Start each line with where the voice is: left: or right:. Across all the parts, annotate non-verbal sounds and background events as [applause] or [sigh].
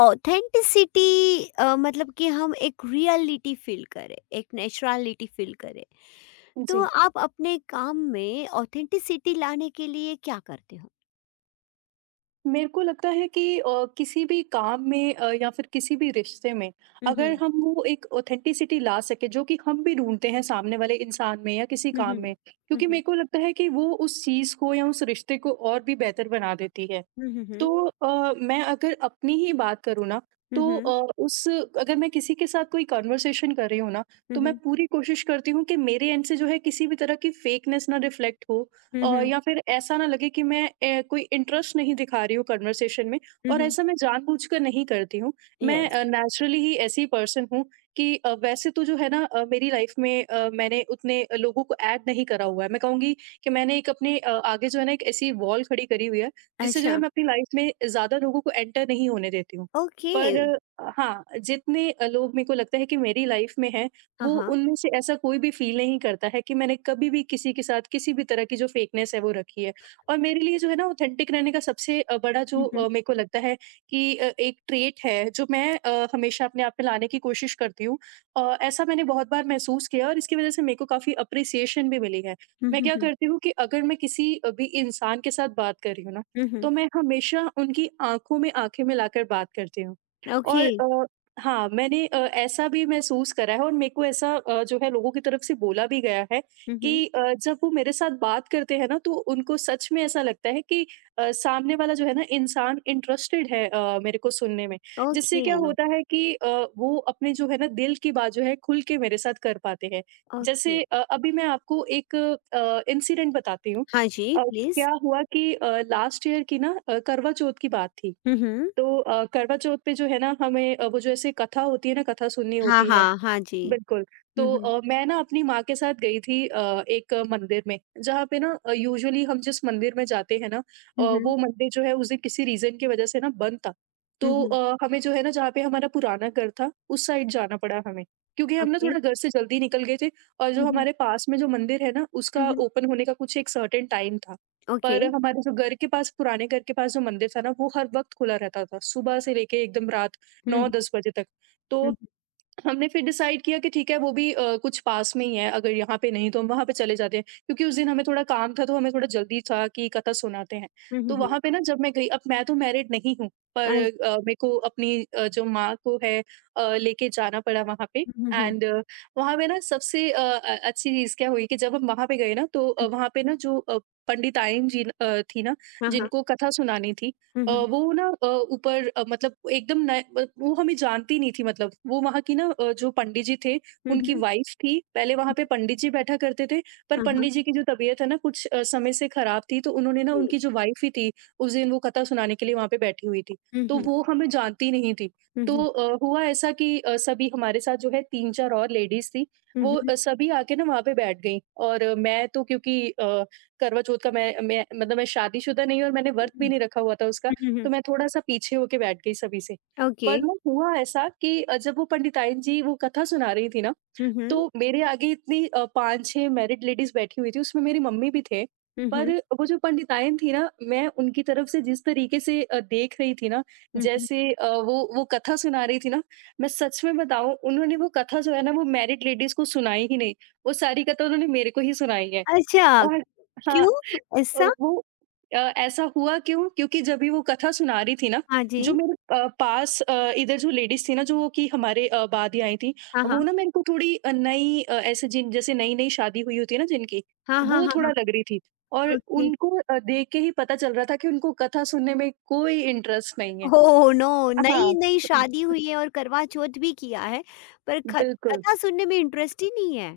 left: Authenticity मतलब कि हम एक रियलिटी फील करें, एक नेचुरलिटी फील करें। तो
right: जी।
left: आप अपने काम में ऑथेंटिसिटी लाने के लिए क्या करते हो?
right: मेरे को लगता है कि किसी भी काम में या फिर किसी भी रिश्ते में
left: हुँ,
right: अगर
left: हुँ।
right: हम वो एक ऑथेंटिसिटी ला सके जो कि हम भी ढूँढते हैं सामने वाले इंसान में या किसी
left: हुँ, हुँ।
right: काम में,
left: हुँ,
right: क्योंकि
left: हुँ।
right: मेरे को लगता है कि वो उस चीज़ को या उस रिश्ते को और भी बेहतर बना देती है।
left: हुँ, हुँ,
right: तो
left: हुँ।
right: मैं अगर अपनी ही बात करूँ ना
left: हुँ,
right: तो
left: हुँ।
right: अ, उस अगर मैं किसी के साथ कोई कन्वर्सेशन कर रही हूँ ना
left: हुँ,
right: तो मैं
left: हुँ।
right: पूरी कोशिश करती हूँ कि मेरे एंड से जो है किसी भी तरह की फेकनेस ना रिफ्लेक्ट हो,
left: हुँ, हुँ।
right: या फिर ऐसा ना लगे कि मैं कोई इंटरेस्ट नहीं दिखा रही हूँ कन्वर्सेशन में।
left: हुँ,
right: और
left: हुँ।
right: ऐसा मैं जानबूझकर नहीं करती हूँ।
left: येस।
right: मैं नेचुरली ही ऐसी पर्सन हूँ कि वैसे तो जो है ना, मेरी लाइफ में मैंने उतने लोगों को ऐड नहीं करा हुआ है, मैं कहूँगी कि मैंने एक अपने आगे जो है ना एक ऐसी वॉल खड़ी करी हुई है जिससे जो
left: अच्छा,
right: है मैं अपनी लाइफ में ज़्यादा लोगों को एंटर नहीं होने देती हूँ।
left: ओके।
right: पर हाँ, जितने लोग मेरे को लगता है कि मेरी लाइफ में हैं,
left: हाँ,
right: वो
left: हाँ।
right: उनमें से ऐसा कोई भी फ़ील नहीं करता है कि मैंने कभी भी किसी के साथ किसी भी तरह की जो फेकनेस है वो रखी है। और मेरे लिए जो है ना ऑथेंटिक रहने का सबसे बड़ा जो
left: हुँ, हुँ।
right: मेरे को लगता है कि एक ट्रेट है जो मैं हमेशा अपने आप में लाने की कोशिश करती हूँ। ऐसा मैंने बहुत बार महसूस किया और इसकी वज़ह से मेरे को काफ़ी एप्रिसिएशन भी मिली है।
left: हुँ,
right: मैं
left: हुँ,
right: क्या
left: हुँ।
right: करती हूँ कि अगर मैं किसी भी इंसान के साथ बात कर रही हूँ ना
left: हुँ,
right: तो
left: हुँ।
right: मैं हमेशा उनकी आँखों में आँखें मिलाकर बात करती हूँ।
left: ओके।
right: और हाँ, मैंने ऐसा भी महसूस करा है और मेरे को ऐसा, जो है, लोगों की तरफ से बोला भी गया है
left: हुँ, हुँ।
right: कि जब वो मेरे साथ बात करते हैं ना तो उनको सच में ऐसा लगता है कि सामने वाला जो है ना इंसान इंटरेस्टेड है मेरे को सुनने में। जिससे
left: ओके,
right: क्या होता है कि वो अपने जो है ना दिल की बात जो है खुल के मेरे साथ कर पाते हैं।
left: ओके।
right: जैसे अभी मैं आपको एक इंसिडेंट बताती हूँ।
left: हाँ जी, प्लीज़।
right: क्या हुआ कि लास्ट ईयर की ना करवा चौथ की बात थी।
left: हुँ, हुँ।
right: तो करवा चौथ पे जो है ना हमें वो जो ऐसे कथा होती है ना, कथा सुननी
left: हाँ,
right: होती है
left: हाँ। हाँ जी।
right: बिल्कुल।
left: हुँ,
right: तो
left: हुँ।
right: मैं ना अपनी माँ के साथ गई थी एक मंदिर में, जहाँ पे ना यूजुअली हम जिस मंदिर में जाते हैं ना,
left: हुँ,
right: वो
left: हुँ।
right: मंदिर जो है उस दिन किसी रीज़न की वज़ह से ना बंद था।
left: हुँ,
right: तो
left: हुँ।
right: हमें जो है ना जहाँ पे हमारा पुराना घर था, उस साइड जाना पड़ा हमें, क्योंकि हम ना
left: ओके।
right: थोड़ा घर से जल्दी निकल गए थे। और जो
left: हुँ, हुँ।
right: हमारे पास में जो मंदिर है ना,
left: हुँ,
right: उसका
left: हुँ।
right: ओपन होने का कुछ एक सर्टेन टाइम था।
left: ओके।
right: पर हमारे जो घर के पास, पुराने घर के पास जो मंदिर था ना, वो हर वक़्त खुला रहता था, सुबह से लेके एकदम रात
left: हुँ, हुँ,
right: 9-10 बजे तक। तो
left: हुँ,
right: हमने फिर डिसाइड किया कि ठीक है, वो भी कुछ पास में ही है, अगर यहाँ पे नहीं तो हम वहाँ पे चले जाते हैं, क्योंकि उस दिन हमें थोड़ा काम था, तो हमें थोड़ा जल्दी था कि कथा सुनाते हैं।
left: हुँ, हुँ,
right: तो
left: हुँ।
right: वहाँ पे ना जब मैं गई, अब मैं तो मैरिड नहीं हूँ, पर
left: आज
right: मेरे को अपनी जो माँ को है लेके जाना पड़ा वहाँ पे
left: हुँ, हुँ,
right: एंड। वहाँ पे ना सबसे अच्छी चीज़ क्या हुई कि जब हम वहाँ पे गए ना तो
left: हुँ।
right: वहाँ पे ना जो पंडिताइन जी थी ना,
left: हाँ, हाँ।
right: जिनको कथा सुनानी थी,
left: हुँ, हुँ,
right: वो ना मतलब एकदम नए ब वो हमें जानती नहीं थी, मतलब। वो वहाँ की ना जो पंडित जी थे,
left: हुँ,
right: उनकी
left: हुँ,
right: वाइफ़ थी। पहले वहाँ
left: हुँ।
right: पे पंडित जी बैठा करते थे, पर
left: हाँ, हाँ।
right: पंडित जी की जो तबीयत है ना कुछ समय से खराब थी, तो उन्होंने ना
left: ओके।
right: उनकी जो वाइफ़ ही थी, उस दिन वो कथा सुनाने के लिए वहाँ पे बैठी हुई थी।
left: हुँ,
right: तो
left: हुँ,
right: वो हमें जानती नहीं थी।
left: हुँ,
right: तो
left: हुँ,
right: हुआ ऐसा कि सभी हमारे साथ जो है 3-4 और लेडीज़ थी,
left: हुँ,
right: वो
left: हुँ, हुँ,
right: सभी आके ना वहाँ पे बैठ गईं। और मैं तो क्योंकि करवा चौथ का मैं मतलब मैं शादीशुदा नहीं हूँ और मैंने
left: हुँ,
right: व्रत भी
left: हुँ,
right: नहीं रखा हुआ था उसका।
left: हुँ, हुँ।
right: तो मैं थोड़ा-सा पीछे होके बैठ गई सभी से।
left: ओके।
right: पर ना हुआ ऐसा कि जब वो पंडितायन जी वो कथा सुना रही थी ना,
left: हुँ, हुँ,
right: तो मेरे आगे इतनी 5-6 मैरिड लेडीज़ बैठी हुई थी, उसमें मेरी मम्मी भी थे।
left: हुँ,
right: पर
left: हुँ,
right: वो जो पंडितायन थी ना, मैं उनकी तरफ से जिस तरीके से देख रही थी ना,
left: हुँ, हुँ।
right: जैसे वो कथा सुना रही थी ना, मैं सच में बताऊँ, उन्होंने वो कथा जो है ना, वो मैरिड लेडीज़ को सुनाई ही नहीं। वो सारी कथा उन्होंने मेरे को ही सुनाई है।
left: अच्छा,
right: और हाँ,
left: क्यों
right: अ,
left: ऐसा?
right: वो ऐसा हुआ क्यों? क्योंकि जब भी वो कथा सुना रही थी ना,
left: हाँ जी।
right: जो मेरे पास इधर जो लेडीज़ थी ना, जो कि हमारे बाद ही आई थी,
left: हाँ, हाँ।
right: वो ना मेरे को थोड़ी ऐसे जिन जैसे नई-नई शादी हुई होती है ना जिनकी,
left: हाँ, हाँ,
right: वो
left: हाँ,
right: थोड़ा
left: हाँ।
right: लग रही थी और
left: ओके।
right: उनको देख के ही पता चल रहा था कि उनको कथा सुनने में कोई इंटरेस्ट नहीं है।
left: Oh no!
right: हाँ,
left: नई-नई शादी हुई है और करवा चौथ भी किया है, पर ख
right: बिल्कुल।
left: कथा सुनने में इंटरेस्ट ही नहीं है।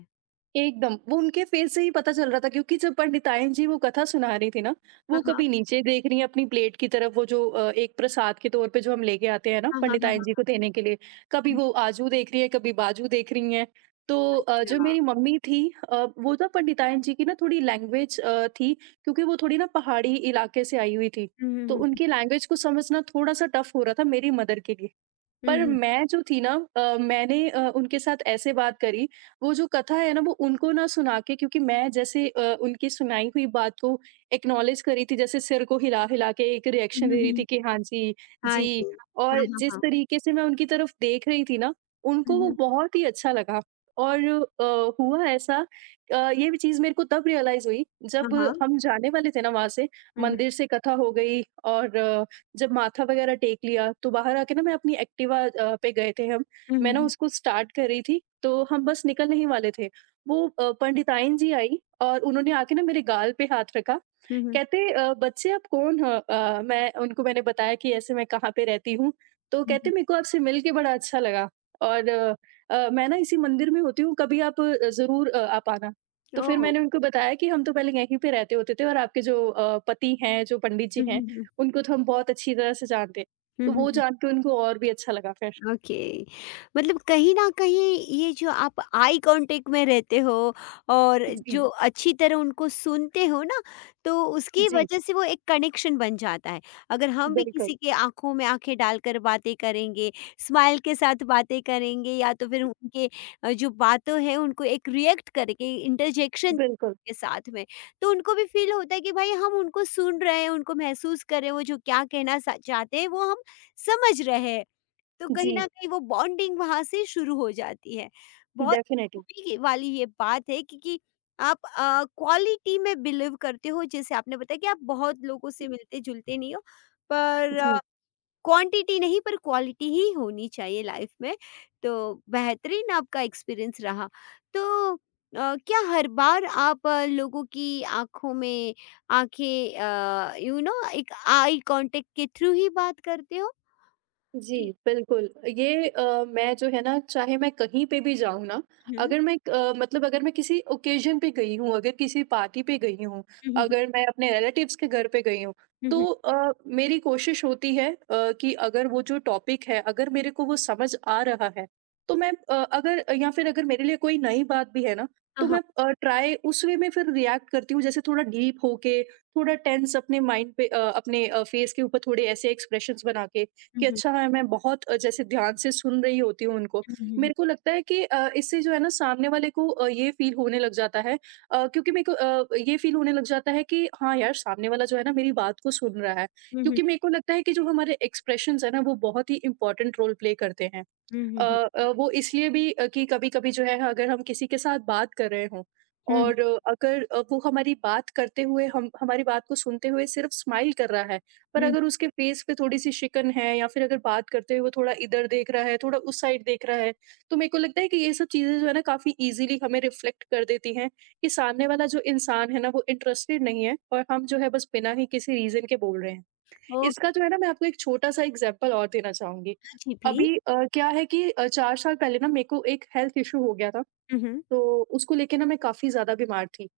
right: एकदम, वो उनके फेस से ही पता चल रहा था, क्योंकि जब पंडितायन जी वो कथा सुना रही थी ना, वो
left: हाँ, हाँ,
right: कभी नीचे देख रही हैं अपनी प्लेट की तरफ, वो जो एक प्रसाद के तौर पे जो हम लेके आते हैं ना
left: हाँ। हाँ, हाँ,
right: पंडितायन जी को देने के लिए, कभी
left: हाँ।
right: वो आजू देख रही है, कभी बाजू देख रही हैं। तो जो
left: अच्छा।
right: मेरी मम्मी थी, वो ना पंडितायन जी की ना थोड़ी लैंग्वेज थी, क्योंकि वो थोड़ी ना पहाड़ी इलाके से आई हुई थी,
left: हुँ,
right: तो
left: हुँ, हुँ,
right: उनकी लैंग्वेज को समझना थोड़ा-सा टफ हो रहा था मेरी मदर के लिए।
left: हुँ,
right: पर
left: हुँ,
right: मैं जो थी ना, उनके साथ ऐसे बात करी, वो जो कथा है ना, वो उनको ना सुना के, क्योंकि मैं जैसे उनकी सुनाई हुई बात को एक्नॉलेज करी थी, जैसे सिर को हिला-हिला के एक
left: हुँ,
right: रिएक्शन
left: हुँ,
right: दे
left: हुँ,
right: रही थी
left: हुँ।
right: कि हाँ जी,
left: हाँ
right: जी।
left: जी। हाँ,
right: और
left: हाँ,
right: जिस
left: हाँ।
right: तरीके से मैं उनकी तरफ देख रही थी ना,
left: हुँ,
right: उनको वो
left: हुँ।
right: बहुत ही अच्छा लगा। और अ, हुआ ऐसा ये भी चीज़ मेरे को तब रियलाइज़ हुई
left: हाँ,
right: जब
left: हाँ।
right: हम जाने वाले थे ना वहाँ से,
left: हुँ, हुँ।
right: मंदिर से कथा हो गई, और जब माथा वगैरह टेक लिया, तो बाहर आके ना मैं अपनी एक्टिवा पे गए थे हम।
left: हुँ,
right: मैं
left: हुँ,
right: ना
left: हुँ।
right: उसको स्टार्ट कर रही थी, तो हम बस निकलने ही वाले थे। वो पंडिताइन जी आई और उन्होंने आके ना मेरे गाल पे हाथ रखा,
left: हुँ, हुँ।
right: कहते "बच्चे, आप कौन हो?" अ, मैं उनको मैंने बताया कि ऐसे मैं कहाँ पे रहती हूँ, तो
left: हुँ,
right: कहते
left: हुँ।
right: मेरे को आपसे मिल के बड़ा अच्छा लगा। और मैं ना इसी मंदिर में होती हूँ, कभी आप ज़रूर आप आना। तो फिर
left: ओह!
right: मैंने उनको बताया कि हम तो पहले यहीं पे रहते होते थे, और आपके जो पति हैं, जो पंडित जी
left: हुँ,
right: हैं,
left: हुँ, हुँ।
right: उनको तो हम बहुत अच्छी तरह से जानते हैं।
left: हुँ,
right: तो
left: हुँ,
right: वो
left: हुँ।
right: जान के उनको और भी अच्छा लगा फिर।
left: ओके, मतलब कहीं न कहीं ये जो आप आई कॉन्टैक्ट में रहते हो और
right: जी,
left: जो अच्छी तरह उनको सुनते हो ना, तो उसकी
right: जी,
left: वजह से वो एक कनेक्शन बन जाता है। अगर हम भी
right: बिल्कुल,
left: किसी के आँखों में आँखें डालकर बातें करेंगे, स्माइल के साथ बातें करेंगे या तो फिर उनके जो बातों हैं उनको एक रिएक्ट करके इंटरजेक्शन
right: बिल्कुल।
left: के साथ में, तो उनको भी फ़ील होता है कि भाई हम उनको सुन रहे हैं, उनको महसूस कर रहे हैं, वो जो क्या कहना सा चाहते हैं वो हम समझ रहे हैं। तो कहीं
right: जी,
left: न कहीं वो बॉन्डिंग वहाँ से शुरू हो जाती है। बहुत
right: डेफ़िनेटली।
left: खूबी की वाली ये बात है क्योंकि आप क्वालिटी में बिलीव करते हो, जैसे आपने बताया कि आप बहुत लोगों से मिलते-जुलते नहीं हो, पर
right: जी।
left: क्वांटिटी नहीं पर क्वालिटी ही होनी चाहिए लाइफ में। तो बेहतरीन आपका एक्सपीरियंस रहा। तो क्या हर बार आप लोगों की आँखों में आँखें यू नो एक आई कॉन्टैक्ट के थ्रू ही बात करते हो?
right: जी,
left: जी।
right: बिल्कुल। ये मैं जो है ना, चाहे मैं कहीं पे भी जाऊँ ना,
left: हुँ।
right: अगर मैं मतलब अगर मैं किसी ओकेज़न पे गई हूँ, अगर किसी पार्टी पे गई हूँ,
left: हुँ, हुँ,
right: अगर मैं अपने रिलेटिव्स के घर पे गई हूँ,
left: हुँ।
right: तो मेरी कोशिश होती है कि अगर वो जो टॉपिक है, अगर मेरे को वो समझ आ रहा है, तो मैं अ, अगर या फिर अगर मेरे लिए कोई नई बात भी है ना, तो
left: हाँ, हाँ।
right: मैं ट्राई उस वे में फिर रिएक्ट करती हूँ। जैसे थोड़ा डीप होके, थोड़ा टेंस अपने माइंड पे, अपने फेस के ऊपर थोड़े ऐसे एक्सप्रेशंस बना के
left: हुँ,
right: कि
left: हुँ।
right: अच्छा है, मैं बहुत जैसे ध्यान से सुन रही होती हूँ उनको।
left: हुँ, हुँ, हुँ।
right: मेरे को लगता है कि इससे जो है ना सामने वाले को ये फ़ील होने लग जाता है, क्योंकि मेरे को ये फ़ील होने लग जाता है कि हाँ यार, सामने वाला जो है ना मेरी बात को सुन रहा है।
left: हुँ, हुँ।
right: क्योंकि मेरे को लगता है कि जो हमारे एक्सप्रेशंस हैं ना वो बहुत ही इम्पोर्टेंट रोल प्ले करते हैं।
left: हुँ,
right: अ
left: हुँ, हुँ।
right: वो इसलिए भी, कि कभी-कभी जो है अगर हम किसी के साथ बात कर रहे हों
left: हुँ,
right: और अ, अगर अ, वो हमारी बात को सुनते हुए सिर्फ स्माइल कर रहा है, पर
left: हुँ।
right: अगर उसके फेस पे थोड़ी-सी शिकन है या फिर अगर बात करते हुए वो थोड़ा इधर देख रहा है, थोड़ा उस साइड देख रहा है, तो मेरे को लगता है कि ये सब चीज़ें जो है ना काफ़ी ईज़िली हमें रिफ्लेक्ट कर देती हैं कि सामने वाला जो इंसान है ना वो इंटरेस्टेड नहीं है और हम जो है बस बिना ही किसी रीज़न के बोल रहे हैं।
left: ओह!
right: इसका जो है ना मैं आपको एक छोटा-सा एग्ज़ाम्पल और देना चाहूँगी।
left: हाँ जी, प्लीज़।
right: अभी क्या है कि 4 साल पहले ना मेरे को एक हेल्थ इश्यू हो गया था,
left: हुँ, हुँ।
right: तो उसको लेके ना मैं काफ़ी ज़्यादा बीमार थी।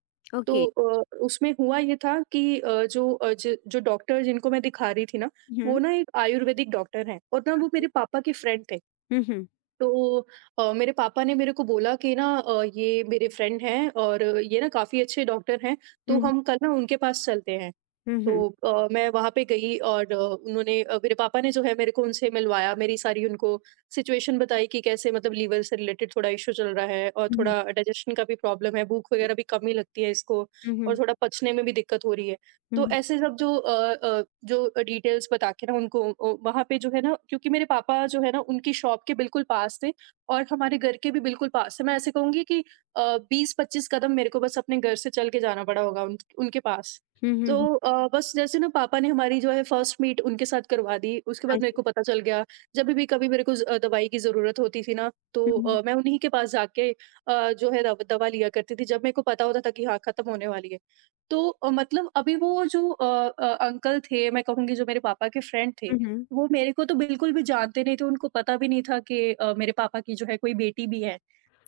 right: तो
left: ओके।
right: उसमें हुआ ये था कि अ, जो अ, ज जो डॉक्टर जिनको मैं दिखा रही थी ना, वो
left: हुँ,
right: ना एक आयुर्वेदिक डॉक्टर हैं और ना वो
left: ओके।
right: मेरे पापा के फ्रेंड थे।
left: हुँ, हुँ।
right: तो मेरे पापा ने मेरे को बोला कि ना ये मेरे फ्रेंड हैं और ये ना काफ़ी अच्छे डॉक्टर हैं,
left: हुँ,
right: तो
left: हुँ।
right: हम कल ना उनके पास चलते हैं।
left: हुँ, हुँ।
right: तो मैं वहाँ पे गई और मेरे पापा ने जो है मेरे को उनसे मिलवाया, मेरी सारी उनको सिचुएशन बताई कि कैसे मतलब लीवर से रिलेटेड थोड़ा इश्यू चल रहा है और
left: हुँ, हुँ।
right: थोड़ा डाइजेशन का भी प्रॉब्लम है, भूख वगैरह भी कम ही लगती है इसको
left: हुँ,
right: और
left: हुँ।
right: थोड़ा पचने में भी दिक्कत हो रही है। तो
left: हुँ,
right: ऐसे सब जो जो डिटेल्स बता के ना उनको वहाँ पे जो है ना क्योंकि मेरे पापा जो है ना उनकी शॉप के बिल्कुल पास थे और हमारे घर के भी बिल्कुल पास थे। मैं ऐसे कहूँगी कि 20-25 कदम मेरे को बस अपने घर से चल के जाना पड़ा होगा उन उनके पास।
left: हुँ, हुँ।
right: तो
left: हुँ।
right: बस जैसे ना पापा ने हमारी जो है फर्स्ट मीट उनके साथ करवा दी, उसके
left: हाँ
right: बाद मेरे
left: जी।
right: को पता चल गया, जब भी कभी मेरे को दवाई की ज़रूरत होती थी ना,
left: हुँ,
right: तो
left: हुँ।
right: मैं उन्हीं के पास जाके जो है दव दवा लिया करती थी, जब मेरे को पता होता था कि हाँ, ख़त्म होने वाली है। तो मतलब अभी वो जो अंकल थे, मैं कहूँगी जो मेरे पापा के फ्रेंड थे,
left: हुँ, हुँ।
right: वो मेरे को तो बिल्कुल भी जानते नहीं थे, उनको पता भी नहीं था कि मेरे पापा की जो है कोई बेटी भी है।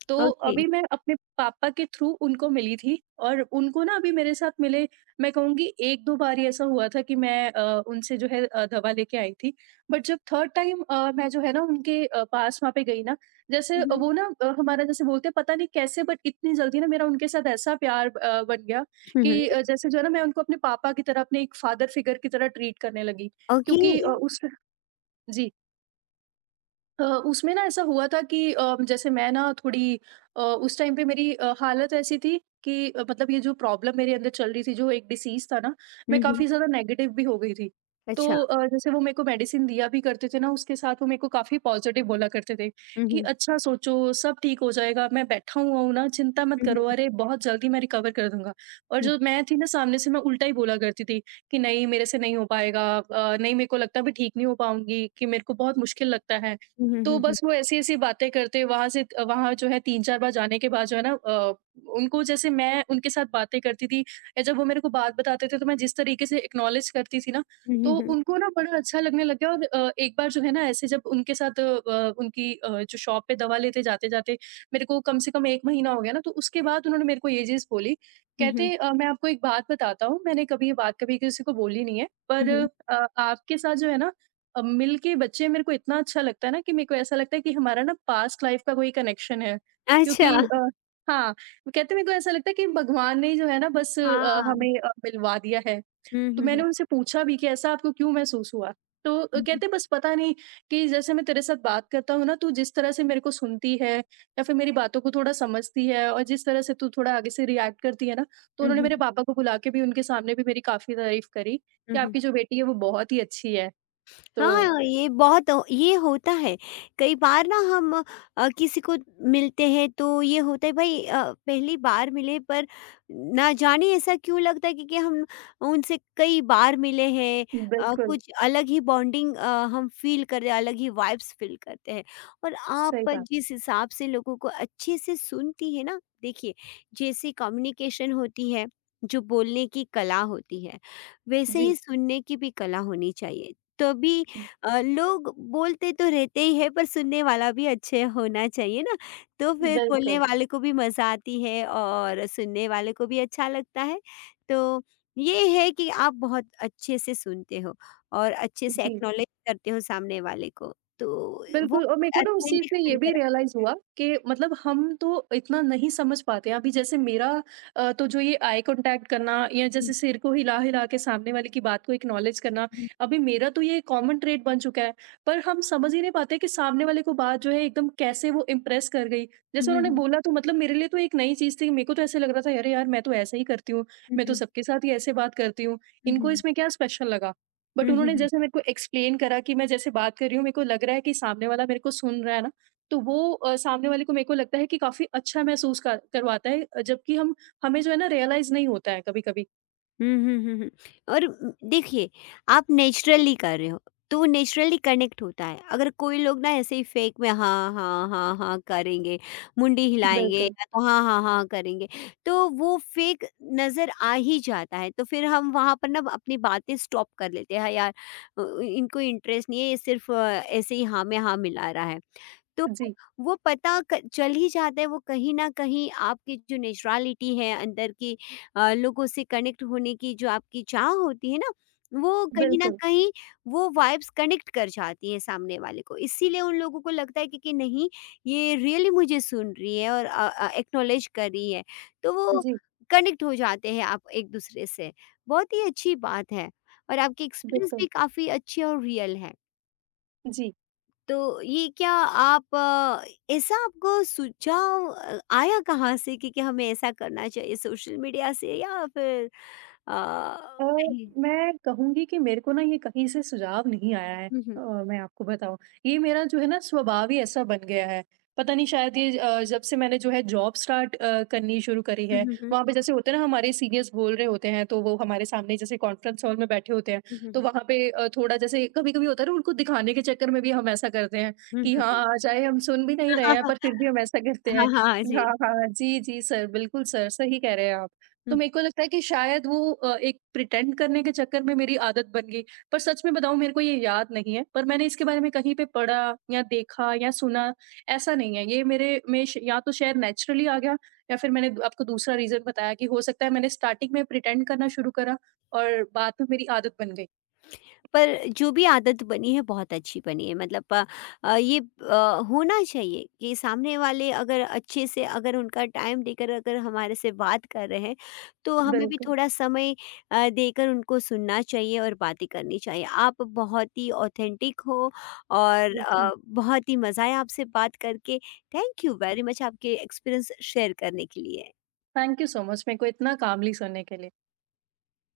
right: तो
left: ओके।
right: अभी मैं अपने पापा के थ्रू उनको मिली थी और उनको ना अभी मेरे साथ मिले मैं कहूँगी 1-2 बार ही ऐसा हुआ था कि मैं उनसे जो है दवा लेके आई थी। बट जब थर्ड टाइम मैं जो है ना उनके पास वहाँ पे गई ना, जैसे
left: हुँ, हुँ।
right: वो ना हमारा जैसे बोलते हैं पता नहीं कैसे बट इतनी जल्दी ना मेरा उनके साथ ऐसा प्यार बन गया
left: हुँ, हुँ।
right: कि जैसे जो है ना मैं उनको अपने पापा की तरह, अपने एक फादर फिगर की तरह ट्रीट करने लगी।
left: ओके।
right: क्योंकि उस जी। उसमें ना ऐसा हुआ था कि जैसे मैं ना थोड़ी उस टाइम पे मेरी हालत ऐसी थी कि मतलब ये जो प्रॉब्लम मेरे अंदर चल रही थी जो एक डिसीज था ना मैं
left: हुँ, हुँ।
right: काफी ज्यादा नेगेटिव भी हो गई थी। तो
left: अच्छा।
right: जैसे वो मेरे को मेडिसिन दिया भी करते थे ना उसके साथ वो मेरे को काफी पॉजिटिव बोला करते थे
left: हुँ,
right: कि
left: हुँ।
right: अच्छा सोचो सब ठीक हो जाएगा मैं बैठा हुआ हूँ ना चिंता मत
left: हुँ,
right: करो
left: हुँ।
right: अरे बहुत जल्दी मैं रिकवर कर दूंगा और
left: हुँ,
right: जो मैं थी ना सामने से मैं उल्टा ही बोला करती थी कि नहीं मेरे से नहीं हो पाएगा नहीं मेरे को लगता मैं ठीक नहीं हो पाऊंगी कि मेरे को बहुत मुश्किल लगता है।
left: हुँ,
right: तो
left: हुँ, हुँ।
right: बस वो ऐसी-ऐसी बातें करते वहाँ से वहाँ जो है 3-4 बार जाने के बाद जो है ना उनको जैसे मैं उनके साथ बातें करती थी या जब वो मेरे को बात बताते थे तो मैं जिस तरीके से एक्नॉलेज करती थी ना,
left: हुँ,
right: तो
left: हुँ, हुँ।
right: उनको ना बड़ा अच्छा लगने लग गया। और एक बार जो है ना ऐसे जब उनके साथ उनकी जो शॉप पे दवा लेते जाते-जाते मेरे को कम से कम 1 महीना हो गया ना, तो उसके बाद उन्होंने मेरे को ये चीज़ बोली,
left: हुँ, हुँ। हुँ, हुँ।
right: कहते "मैं आपको एक बात बताता हूँ, मैंने कभी ये बात कभी किसी को बोली नहीं है पर
left: हुँ।
right: आपके साथ जो है ना मिल के बच्चे मेरे को इतना अच्छा लगता है ना कि मेरे को ऐसा लगता है कि हमारा ना पास्ट लाइफ का कोई कनेक्शन है
left: अच्छा,
right: क्योंकि हाँ, कहते हैं मेरे को ऐसा लगता है कि भगवान ने जो है ना बस
left: हाँ।
right: हमें मिलवा दिया है।
left: हुँ,
right: तो
left: हुँ,
right: मैंने
left: हुँ।
right: उनसे पूछा भी कि ऐसा आपको क्यों महसूस हुआ? तो
left: हुँ, हुँ।
right: कहते बस पता नहीं कि जैसे मैं तेरे साथ बात करता हूँ ना तू जिस तरह से मेरे को सुनती है या फिर मेरी बातों को थोड़ा समझती है और जिस तरह से तू थोड़ा आगे से रिएक्ट करती है ना, तो
left: हुँ,
right: उन्होंने
left: हुँ।
right: मेरे पापा को बुला के भी उनके सामने भी मेरी काफ़ी तारीफ़ करी कि
left: हुँ, हुँ। हुँ।
right: आपकी जो बेटी है वो बहुत ही अच्छी है। तो
left: हाँ, ये बहुत ये होता है। कई बार ना हम किसी को मिलते हैं तो ये होता है, भाई पहली बार मिले, पर ना जाने ऐसा क्यों लगता है क्योंकि हम उनसे कई बार मिले हैं।
right: बिल्कुल,
left: कुछ अलग ही बॉन्डिंग हम फ़ील कर रहे हैं, अलग ही वाइब्स फ़ील करते हैं। और
right: सही
left: आप
right: बात।
left: जिस हिसाब से लोगों को अच्छे से सुनती है ना, देखिए जैसे कम्युनिकेशन होती है, जो बोलने की कला होती है, वैसे
right: जी,
left: ही सुनने की भी कला होनी चाहिए। तभी लोग बोलते तो रहते ही है, पर सुनने वाला भी अच्छे होना चाहिए ना, तो फिर बोलने
right: बिल्कुल,
left: वाले को भी मज़ा आती है और सुनने वाले को भी अच्छा लगता है। तो ये है कि आप बहुत अच्छे से सुनते हो और अच्छे से
right: जी।
left: एक्नॉलेज करते हो सामने वाले को, तो वो
right: बिल्कुल और मेरे को ना उस चीज़
left: ऑथेंटिक
right: में ये
left: फ़ील
right: भी
left: कराते
right: रियलाइज़
left: हैं।
right: हुआ कि मतलब हम तो इतना नहीं समझ पाते हैं। अभी जैसे मेरा तो जो ये आई कॉन्टैक्ट करना या
left: हुँ,
right: जैसे सिर को हिला-हिला के सामने वाले की बात को एक्नॉलेज करना,
left: हुँ।
right: अभी मेरा तो ये कॉमन ट्रेट बन चुका है। पर हम समझ ही नहीं पाते कि सामने वाले को बात जो है एकदम कैसे वो इम्प्रेस कर गई।
left: हुँ,
right: जैसे
left: हुँ,
right: उन्होंने
left: हुँ।
right: बोला तो मतलब मेरे लिए तो एक नई चीज़ थी। मेरे को तो ऐसे लग रहा था अरे यार! मैं तो ऐसे ही करती हूँ,
left: हुँ,
right: मैं तो
left: हुँ।
right: सबके साथ ही ऐसे बात करती हूँ।
left: हुँ, हुँ,
right: इनको
left: हुँ।
right: इसमें क्या स्पेशल लगा? बट
left: हुँ, हुँ,
right: उन्होंने
left: हुँ।
right: जैसे मेरे को एक्सप्लेन करा कि मैं जैसे बात कर रही हूँ, मेरे को लग रहा है कि सामने वाला मेरे को सुन रहा है ना, तो वो सामने वाले को मेरे को लगता है कि काफ़ी अच्छा महसूस कर करवाता है अ, जबकि हम हमें जो है ना रियलाइज़ नहीं होता है कभी-कभी।
left: हुँ, हुँ, हुँ, हुँ। और देखिए आप नेचुरली कर रहे हो, तो वो नेचुरली कनेक्ट होता है। अगर कोई लोग ना ऐसे ही फेक में हाँ, हाँ, हाँ, हाँ करेंगे, मुंडी हिलाएँगे
right: बिल्कुल।
left: या तो हाँ, हाँ, हाँ करेंगे, तो वो फेक नज़र आ ही जाता है। तो फिर हम वहाँ पर ना अपनी बातें स्टॉप कर लेते हैं, हाँ यार, इनको इंटरेस्ट नहीं है, ये सिर्फ़ ऐसे ही हाँ में हाँ मिला रहा है। तो
right: जी,
left: वो पता क चल ही जाता है, वो कहीं न कहीं आपकी जो नेचुरैलिटी है अंदर की, लोगों से कनेक्ट होने की जो आपकी चाह होती है ना, वो कहीं न
right: बिल्कुल।
left: कहीं वो वाइब्स कनेक्ट कर जाती हैं सामने वाले को। इसीलिए उन लोगों को लगता है कि नहीं, ये रियली मुझे सुन रही है और एक्नॉलेज कर रही है। तो वो
right: जी,
left: कनेक्ट हो जाते हैं आप एक-दूसरे से। बहुत ही अच्छी बात है और आपके एक्सपीरियंस
right: बिल्कुल।
left: भी काफ़ी अच्छे और रियल हैं।
right: जी।
left: तो ये क्या आप ऐसा आपको सुझाव आया कहाँ से कि हमें ऐसा करना चाहिए? सोशल मीडिया से या फिर
right: अ,
left: कहीं?
right: मैं कहूँगी कि मेरे को ना ये कहीं से सुझाव नहीं आया है
left: हुँ, हुँ।
right: मैं आपको बताऊँ। ये मेरा जो है ना स्वभाव ही ऐसा बन गया है। पता नहीं शायद ये जब से मैंने जो है जॉब स्टार्ट करनी शुरू करी
left: हुँ,
right: है,
left: हुँ, हुँ।
right: वहाँ पे जैसे होते हैं ना हमारे सीनियर्स बोल रहे होते हैं, तो वो हमारे सामने जैसे कॉन्फ्रेंस हॉल में बैठे होते हैं,
left: हुँ, हुँ,
right: तो
left: हुँ।
right: वहाँ पे थोड़ा जैसे कभी-कभी होता है ना उनको दिखाने के चक्कर में भी हम ऐसा करते हैं
left: हुँ,
right: कि
left: हुँ,
right: हाँ,
left: हुँ।
right: हाँ, चाहे हम सुन भी नहीं
left: [laughs]
right: रहे हैं
left: हाँ,
right: पर फिर भी हम ऐसा करते
left: हाँ,
right: हैं
left: हाँ
right: कि हाँ,
left: जी।
right: हाँ, हाँ, जी, जी सर, बिल्कुल सर, सही कह रहे हैं आप। तो मेरे को लगता है कि शायद वो एक प्रिटेंड करने के चक्कर में मेरी आदत बन गई। पर सच में बताऊँ मेरे को ये याद नहीं है, पर मैंने इसके बारे में कहीं पे पढ़ा या देखा या सुना, ऐसा नहीं है। ये मेरे में श या तो शायद नेचुरली आ गया या फिर मैंने आपको दूसरा रीज़न बताया कि हो सकता है मैंने स्टार्टिंग में प्रिटेंड करना शुरू करा और बाद में मेरी आदत बन गई।
left: पर जो भी आदत बनी है बहुत अच्छी बनी है, मतलब अ, ये अ, होना चाहिए कि सामने वाले अगर अच्छे से, अगर उनका टाइम देकर अगर हमारे से बात कर रहे हैं, तो हमें भी
right: बिल्कुल।
left: थोड़ा समय देकर उनको सुनना चाहिए और बातें करनी चाहिए। आप बहुत ही ऑथेंटिक हो और
right: जी।
left: बहुत ही मज़ा आया आपसे बात करके। थैंक यू वेरी मच आपके एक्सपीरियंस शेयर करने के लिए
right: थैंक यू सो मच मेरे को इतना कामली सुनने के लिए।